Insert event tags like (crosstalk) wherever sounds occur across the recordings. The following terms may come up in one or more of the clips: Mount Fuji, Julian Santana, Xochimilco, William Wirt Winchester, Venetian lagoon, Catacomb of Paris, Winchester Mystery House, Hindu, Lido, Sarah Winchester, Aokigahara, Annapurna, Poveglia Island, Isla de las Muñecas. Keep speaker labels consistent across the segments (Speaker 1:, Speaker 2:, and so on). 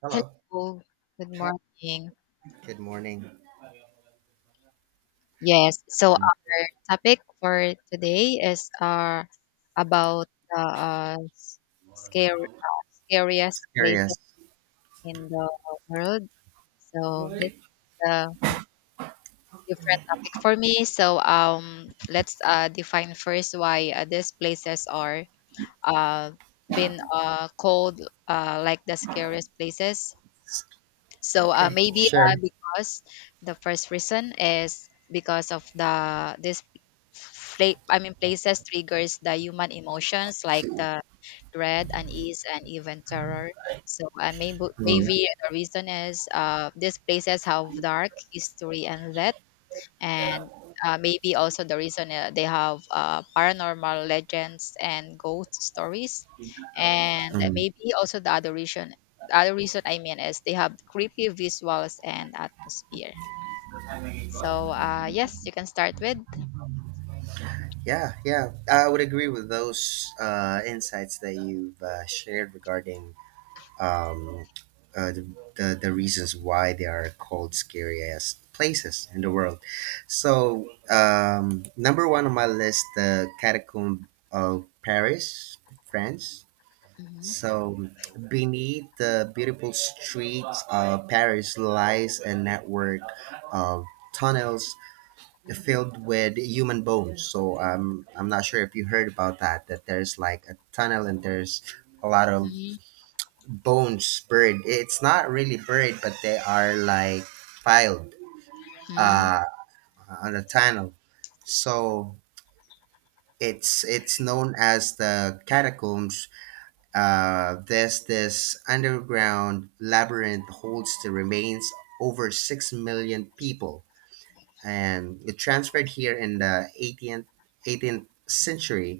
Speaker 1: Hello.
Speaker 2: Hello, good
Speaker 1: Hi.
Speaker 2: morning.
Speaker 1: Good morning.
Speaker 2: Yes, so
Speaker 1: I'm
Speaker 2: our topic for today is about the scary, scariest places
Speaker 1: curious.
Speaker 2: in the world. So this is a different topic for me. So let's define first why these places are uh, been called like the scariest places. So
Speaker 1: Okay.
Speaker 2: maybe
Speaker 1: Sure.
Speaker 2: because the first reason is because of the this fla- I mean places triggers the human emotions like the dread, unease, and even terror. So and maybe
Speaker 1: Mm,
Speaker 2: maybe the reason is these places have dark history and that and maybe also the reason they have paranormal legends and ghost stories, and
Speaker 1: mm.
Speaker 2: maybe also the other reason is they have creepy visuals and atmosphere. So yes, you can start with.
Speaker 1: Yeah, yeah, I would agree with those insights that you've shared regarding um, uh, the, the reasons why they are called scariest places in the world. So number one on my list, the Catacomb of Paris, France.
Speaker 2: Mhm,
Speaker 1: So, beneath the beautiful streets of Paris lies a network of tunnels filled with human bones. So, I'm not sure if you heard about that, that there's like a tunnel and there's a lot of
Speaker 2: mhm,
Speaker 1: bones buried. It's not really buried, but they are like piled
Speaker 2: mhm,
Speaker 1: uh, on a tunnel. So, it's known as the catacombs. This underground labyrinth holds the remains over 6 million people, and it transferred here in the 18th century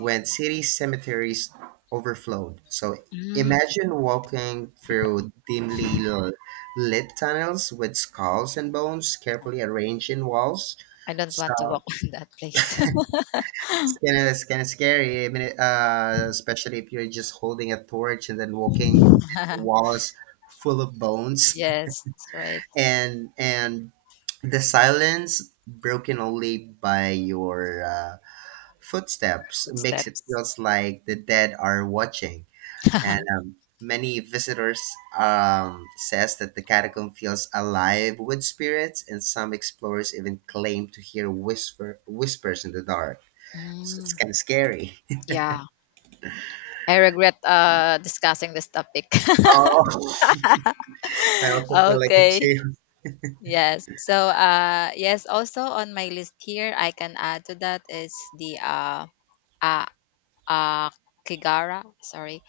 Speaker 1: when city cemeteries overflowed. So
Speaker 2: mhm.
Speaker 1: imagine walking through dimly lit tunnels with skulls and bones carefully arranged in walls.
Speaker 2: I don't want to walk
Speaker 1: So
Speaker 2: (laughs) in that place.
Speaker 1: it's kind of scary. I mean, especially if you're just holding a torch and then walking in the
Speaker 2: (laughs)
Speaker 1: walls full of bones,
Speaker 2: Yes, that's right.
Speaker 1: (laughs) and the silence broken only by your footsteps makes it
Speaker 2: Footsteps.
Speaker 1: feels like the dead are watching. And
Speaker 2: (laughs)
Speaker 1: many visitors says that the catacomb feels alive with spirits, and some explorers even claim to hear whispers in the dark. So it's
Speaker 2: Mm,
Speaker 1: kind of scary.
Speaker 2: yeah, I regret discussing this topic.
Speaker 1: Oh, (laughs) I also feel
Speaker 2: (laughs)
Speaker 1: like a
Speaker 2: Okay.
Speaker 1: chill.
Speaker 2: Yes. So, yes, also on my list here, I can add to that is the uh, uh, Kigara, sorry,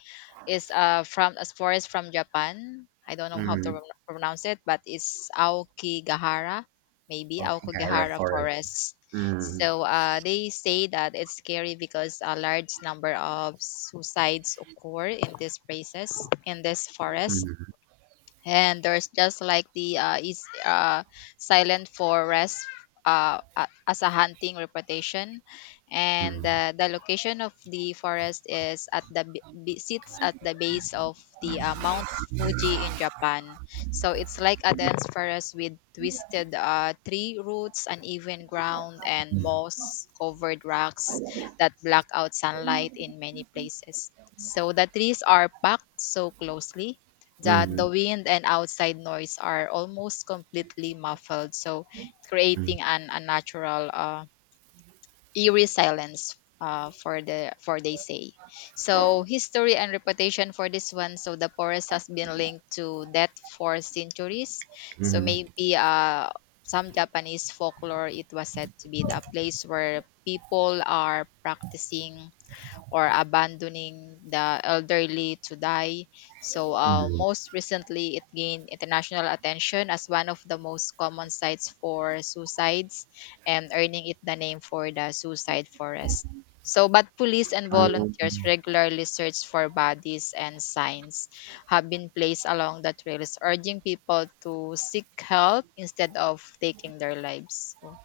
Speaker 2: is from a forest from Japan. I don't know how to
Speaker 1: Mm,
Speaker 2: pronounce it, but it's Aokigahara, maybe
Speaker 1: walking area
Speaker 2: Aokigahara
Speaker 1: forest.
Speaker 2: forest.
Speaker 1: Mm,
Speaker 2: So, they say that it's scary because a large number of suicides occur in these places, in this forest,
Speaker 1: mm,
Speaker 2: and there's just like the is silent forest, as a hunting reputation, and
Speaker 1: mm,
Speaker 2: the location of the forest is at sits at the base of the Mount Fuji in Japan. So it's like a dense forest with twisted tree roots, uneven ground, and
Speaker 1: mm,
Speaker 2: moss covered rocks that block out sunlight in many places. So the trees are packed so closely that the
Speaker 1: mm,
Speaker 2: wind and outside noise are almost completely muffled, so
Speaker 1: mm,
Speaker 2: creating an unnatural, eerie silence. For they say, so history and reputation for this one. So the forest has been linked to death for centuries. So
Speaker 1: mm,
Speaker 2: maybe some Japanese folklore, it was said to be the place where people are practicing or abandoning the elderly to die. So,
Speaker 1: mm.
Speaker 2: most recently, it gained international attention as one of the most common sites for suicides, and earning it the name for the suicide forest. So, but police and
Speaker 1: Um,
Speaker 2: volunteers regularly search for bodies, and signs have been placed along the trails, urging people to seek help instead of taking their lives. So,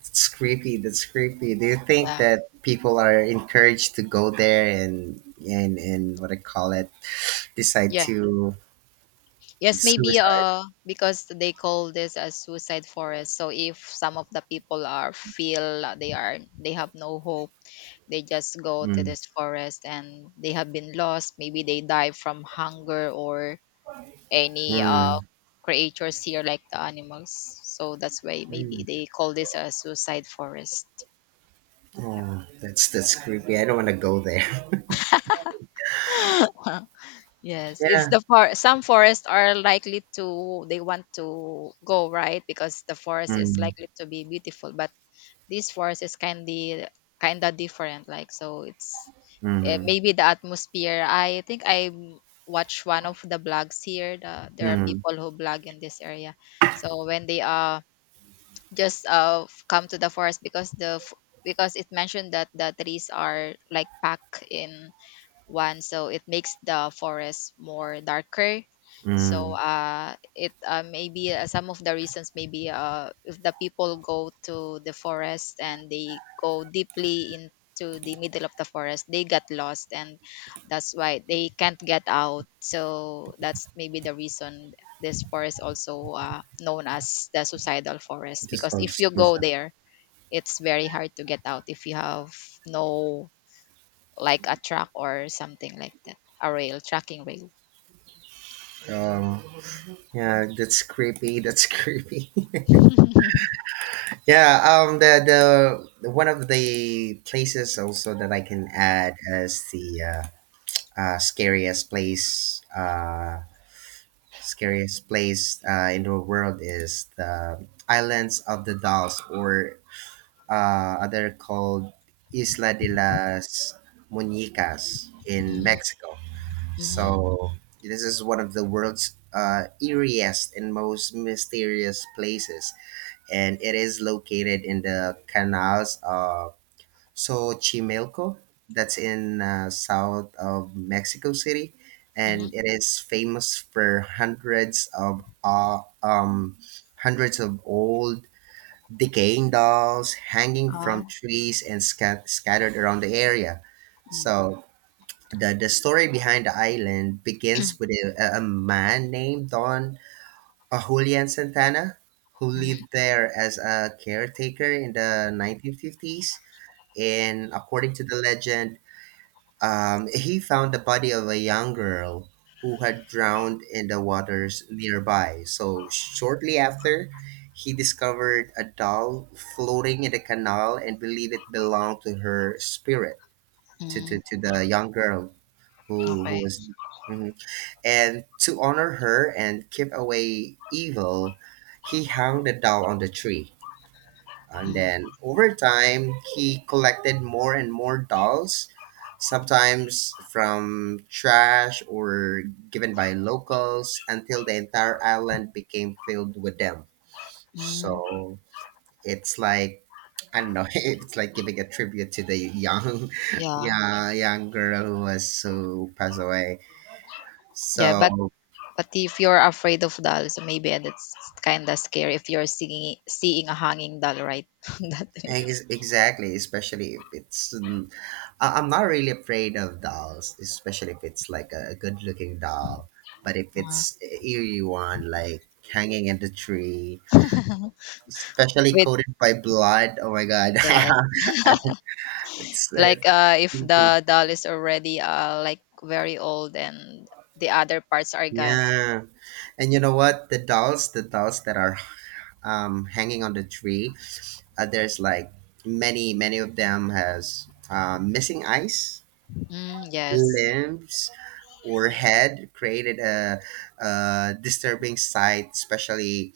Speaker 1: it's creepy. That's creepy. Do you think
Speaker 2: yeah,
Speaker 1: that people are encouraged to go there and and what I call it, decide
Speaker 2: yeah.
Speaker 1: to
Speaker 2: Yes, maybe
Speaker 1: suicide?
Speaker 2: because they call this a suicide forest. So if some of the people are feel they are they have no hope, they just go to
Speaker 1: Mm,
Speaker 2: this forest and they have been lost. Maybe they die from hunger or any
Speaker 1: mm,
Speaker 2: creatures here, like the animals. So that's why maybe
Speaker 1: mm.
Speaker 2: they call this a suicide forest. Yeah.
Speaker 1: Oh, that's creepy. I don't want to go there. (laughs)
Speaker 2: (laughs) Yes, it's
Speaker 1: Yeah.
Speaker 2: the for some forests are likely to they want to go, right? Because the forest is
Speaker 1: Mm,
Speaker 2: likely to be beautiful, but this forest is kinda different like. So it's
Speaker 1: mm,
Speaker 2: maybe the atmosphere. I think I m- Watch one of the blogs here, the, there are
Speaker 1: mm,
Speaker 2: people who blog in this area. So when they come to the forest, because it mentioned that the trees are like packed in one, so it makes the forest more darker. So
Speaker 1: mm.
Speaker 2: it maybe some of the reasons, maybe if the people go to the forest and they go deeply into the middle of the forest, they got lost, and that's why they can't get out. So that's maybe the reason this forest also known as the suicidal forest,
Speaker 1: Just
Speaker 2: because
Speaker 1: sounds
Speaker 2: if you go
Speaker 1: suicide.
Speaker 2: there, it's very hard to get out if you have no like a track or something like that. A rail, tracking rail.
Speaker 1: Um, Yeah, that's creepy. That's creepy.
Speaker 2: (laughs)
Speaker 1: (laughs) The one of the places also that I can add as the uh, scariest place, uh, scariest place in the world is the Islands of the Dolls, or other called Isla de las Muñecas in
Speaker 2: Mm,
Speaker 1: Mexico.
Speaker 2: mhm,
Speaker 1: So this is one of the world's eeriest and most mysterious places and it is located in the canals of Xochimilco, that's in south of Mexico City,
Speaker 2: mhm.
Speaker 1: and it is famous for hundreds of old decaying dolls hanging from
Speaker 2: Ah,
Speaker 1: trees and scattered around the area.
Speaker 2: mm,
Speaker 1: So the story behind the island begins with a man named Don Julian Santana, who
Speaker 2: mhm,
Speaker 1: lived there as a caretaker in the 1950s. And according to the legend, he found the body of a young girl who had drowned in the waters nearby. So, shortly after, he discovered a doll floating in the canal and believed it belonged to her spirit, to, to,
Speaker 2: mm.
Speaker 1: to the young girl who
Speaker 2: Okay.
Speaker 1: was. Mm-hmm. And to honor her and keep away evil, he hung the doll on the tree. And
Speaker 2: Mm,
Speaker 1: then over time, he collected more and more dolls, sometimes from trash or given by locals, until the entire island became filled with them.
Speaker 2: mm.
Speaker 1: So it's like I don't know. (laughs) It's like giving a tribute to the young, (laughs)
Speaker 2: Yeah.
Speaker 1: yeah, young girl who was who passed away.
Speaker 2: Yeah,
Speaker 1: So
Speaker 2: but if you're afraid of doll, so maybe that's kind of scary if you're seeing a hanging doll, right? (laughs) That way.
Speaker 1: exactly, especially if it's. I'm not really afraid of dolls, especially if it's like a good looking doll. But if
Speaker 2: Uh,
Speaker 1: it's eerie one, like hanging in the tree, especially
Speaker 2: with
Speaker 1: coated by blood, oh my god,
Speaker 2: yes,
Speaker 1: (laughs) it's,
Speaker 2: like
Speaker 1: it's
Speaker 2: if
Speaker 1: creepy.
Speaker 2: the doll is already like very old and the other parts are gone. So,
Speaker 1: Yeah, and you know what? The dolls that are hanging on the tree, there's like many, many of them has missing eyes,
Speaker 2: mm, yes.
Speaker 1: limbs, or had created a disturbing sight, especially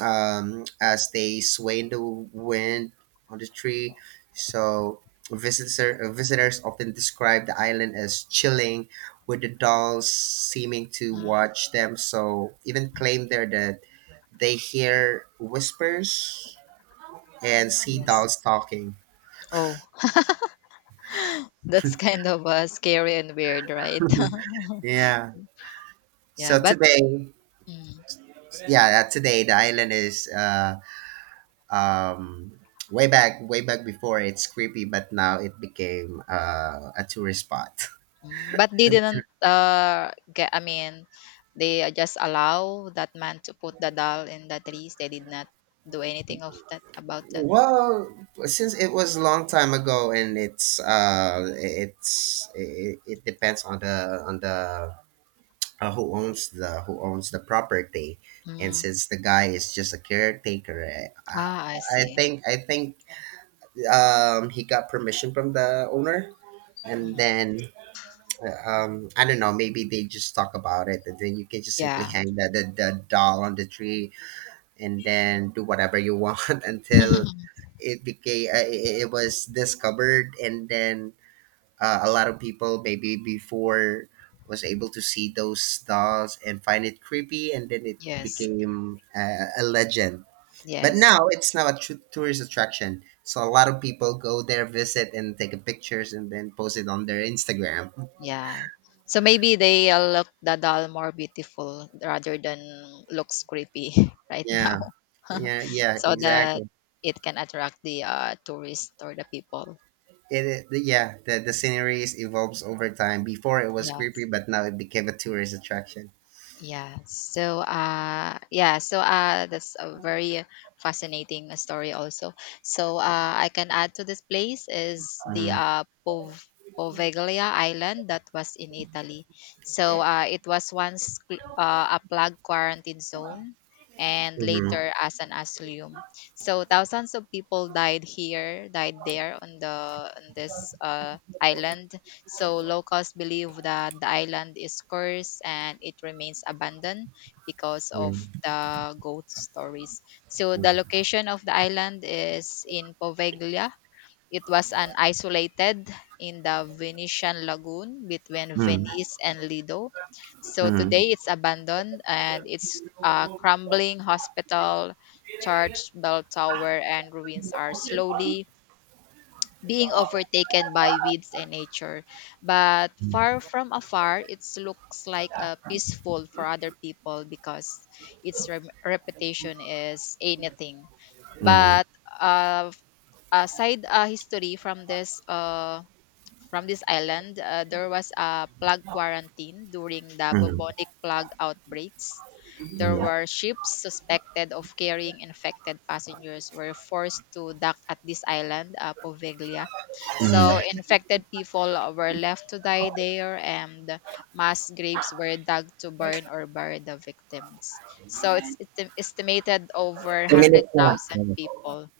Speaker 1: as they sway in the wind on the tree. So visitors often describe the island as chilling, with the dolls seeming to
Speaker 2: Mm,
Speaker 1: watch them. So even claim there that they hear whispers and see
Speaker 2: yes.
Speaker 1: dolls talking.
Speaker 2: Oh, that's kind of scary and weird, right? (laughs)
Speaker 1: (laughs) Yeah.
Speaker 2: Yeah,
Speaker 1: So
Speaker 2: but
Speaker 1: today,
Speaker 2: mm,
Speaker 1: yeah, today the island is um, way back before it's creepy but now it became a tourist spot.
Speaker 2: mm, but they didn't get. I mean, they just allow that man to put the doll in the trees. They did not do anything of that about
Speaker 1: (laughs)
Speaker 2: that.
Speaker 1: Well since it was a long time ago and it depends on the who owns the who owns the property and
Speaker 2: Mm.
Speaker 1: since the guy is just a caretaker,
Speaker 2: Ah, I
Speaker 1: i, I
Speaker 2: see.
Speaker 1: think i think he got permission from the owner and
Speaker 2: Mm.
Speaker 1: then I don't know, maybe they just talk about it and then you can just simply
Speaker 2: Yeah.
Speaker 1: hang the doll on the tree and then do whatever you want, (laughs) until it became it was discovered and then a lot of people maybe before was able to see those dolls and find it creepy and then it
Speaker 2: Yes.
Speaker 1: became a legend but
Speaker 2: Yes.
Speaker 1: now it's now a tourist attraction, so a lot of people go there, visit and take pictures and then post it on their Instagram.
Speaker 2: Yeah. So maybe they look the doll more beautiful rather than looks creepy. (laughs) Right
Speaker 1: Yeah,
Speaker 2: now,
Speaker 1: yeah,
Speaker 2: (laughs)
Speaker 1: yeah,
Speaker 2: so
Speaker 1: exactly.
Speaker 2: that it can attract the tourists or the people.
Speaker 1: Yeah, the sceneries evolves over time. Before it was
Speaker 2: Yeah.
Speaker 1: creepy, but now it became a tourist attraction.
Speaker 2: Yeah. So, yeah. So, that's a very fascinating story also. So, I can add to this place is the
Speaker 1: Mm-hmm.
Speaker 2: Poveglia Island that was in Italy. So, it was once a plague quarantine zone and
Speaker 1: Mm-hmm.
Speaker 2: later as an asylum. So, thousands of people died here, died there on the on this island. So locals believe that the island is cursed and it remains abandoned because of the ghost stories. So the location of the island is in Poveglia. It was an isolated in the Venetian lagoon between
Speaker 1: Mm-hmm.
Speaker 2: Venice and Lido. So
Speaker 1: Mm-hmm.
Speaker 2: today it's abandoned, and it's a crumbling hospital, church, bell tower, and ruins are slowly being overtaken by weeds and nature. But far from afar, it looks like peaceful for other people, because its rem reputation is anything.
Speaker 1: Mm-hmm.
Speaker 2: But uh, aside history from this island, there was a plague quarantine during the bubonic plague outbreaks. There
Speaker 1: Mm-hmm.
Speaker 2: were ships suspected of carrying infected passengers were forced to dock at this island, Poveglia. So infected people were left to die there, and mass graves were dug to burn or bury the victims. So it's estimated over one
Speaker 1: Two
Speaker 2: hundred
Speaker 1: minutes na lang.
Speaker 2: thousand people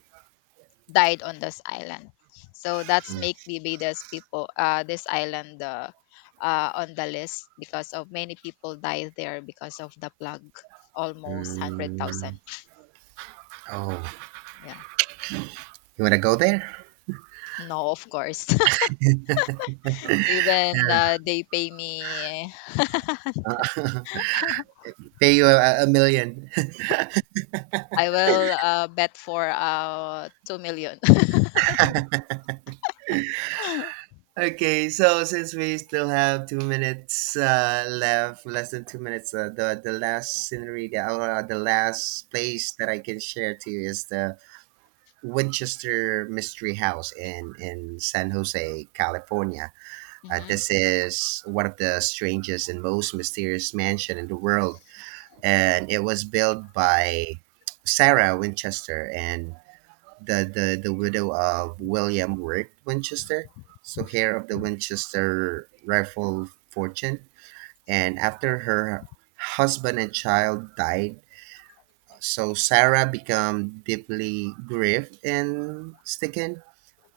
Speaker 2: died on this island. So that's make Barbados people this island on the list because of many people died there because of the plague. Almost hundred
Speaker 1: Mm.
Speaker 2: thousand.
Speaker 1: Oh,
Speaker 2: Yeah.
Speaker 1: you wanna go there?
Speaker 2: No, of course. (laughs) Even they pay me,
Speaker 1: (laughs) Pay you a million.
Speaker 2: I will bet for 2 million. (laughs)
Speaker 1: Okay, so since we still have 2 minutes left, less than 2 minutes, the last scenery, the last place that I can share to you is the Winchester Mystery House in San Jose, California.
Speaker 2: Mhm,
Speaker 1: This is one of the strangest and most mysterious mansion in the world, and it was built by Sarah Winchester and the, the widow of William Wirt Winchester, so heir of the Winchester rifle fortune. And after her husband and child died, so Sarah became deeply grieved and stricken.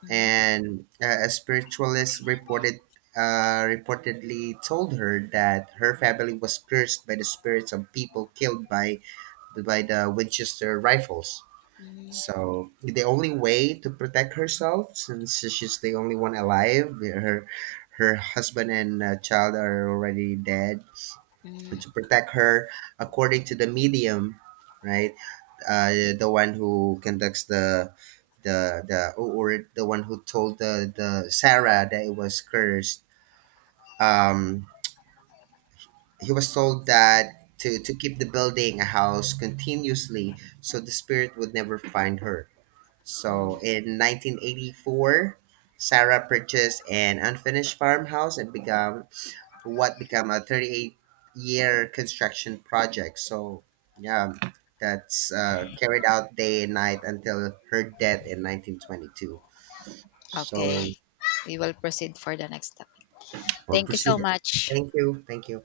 Speaker 2: mhm,
Speaker 1: And a spiritualist reportedly told her that her family was cursed by the spirits of people killed by the Winchester rifles.
Speaker 2: mhm,
Speaker 1: So the only way to protect herself, since she's the only one alive, her husband and child are already dead. And
Speaker 2: mhm,
Speaker 1: to protect her, according to the medium, right, the one who conducts the one who told the Sarah that it was cursed. Um, he was told that to keep the building a house continuously so the spirit would never find her. So
Speaker 2: mhm.
Speaker 1: in 1984, Sarah purchased an unfinished farmhouse and began what became a 38-year construction project. So yeah, that's carried out day and night until her death in 1922. So
Speaker 2: Okay. We will proceed for the next topic.
Speaker 1: we
Speaker 2: Thank you
Speaker 1: proceed.
Speaker 2: so much.
Speaker 1: Thank you. Thank you.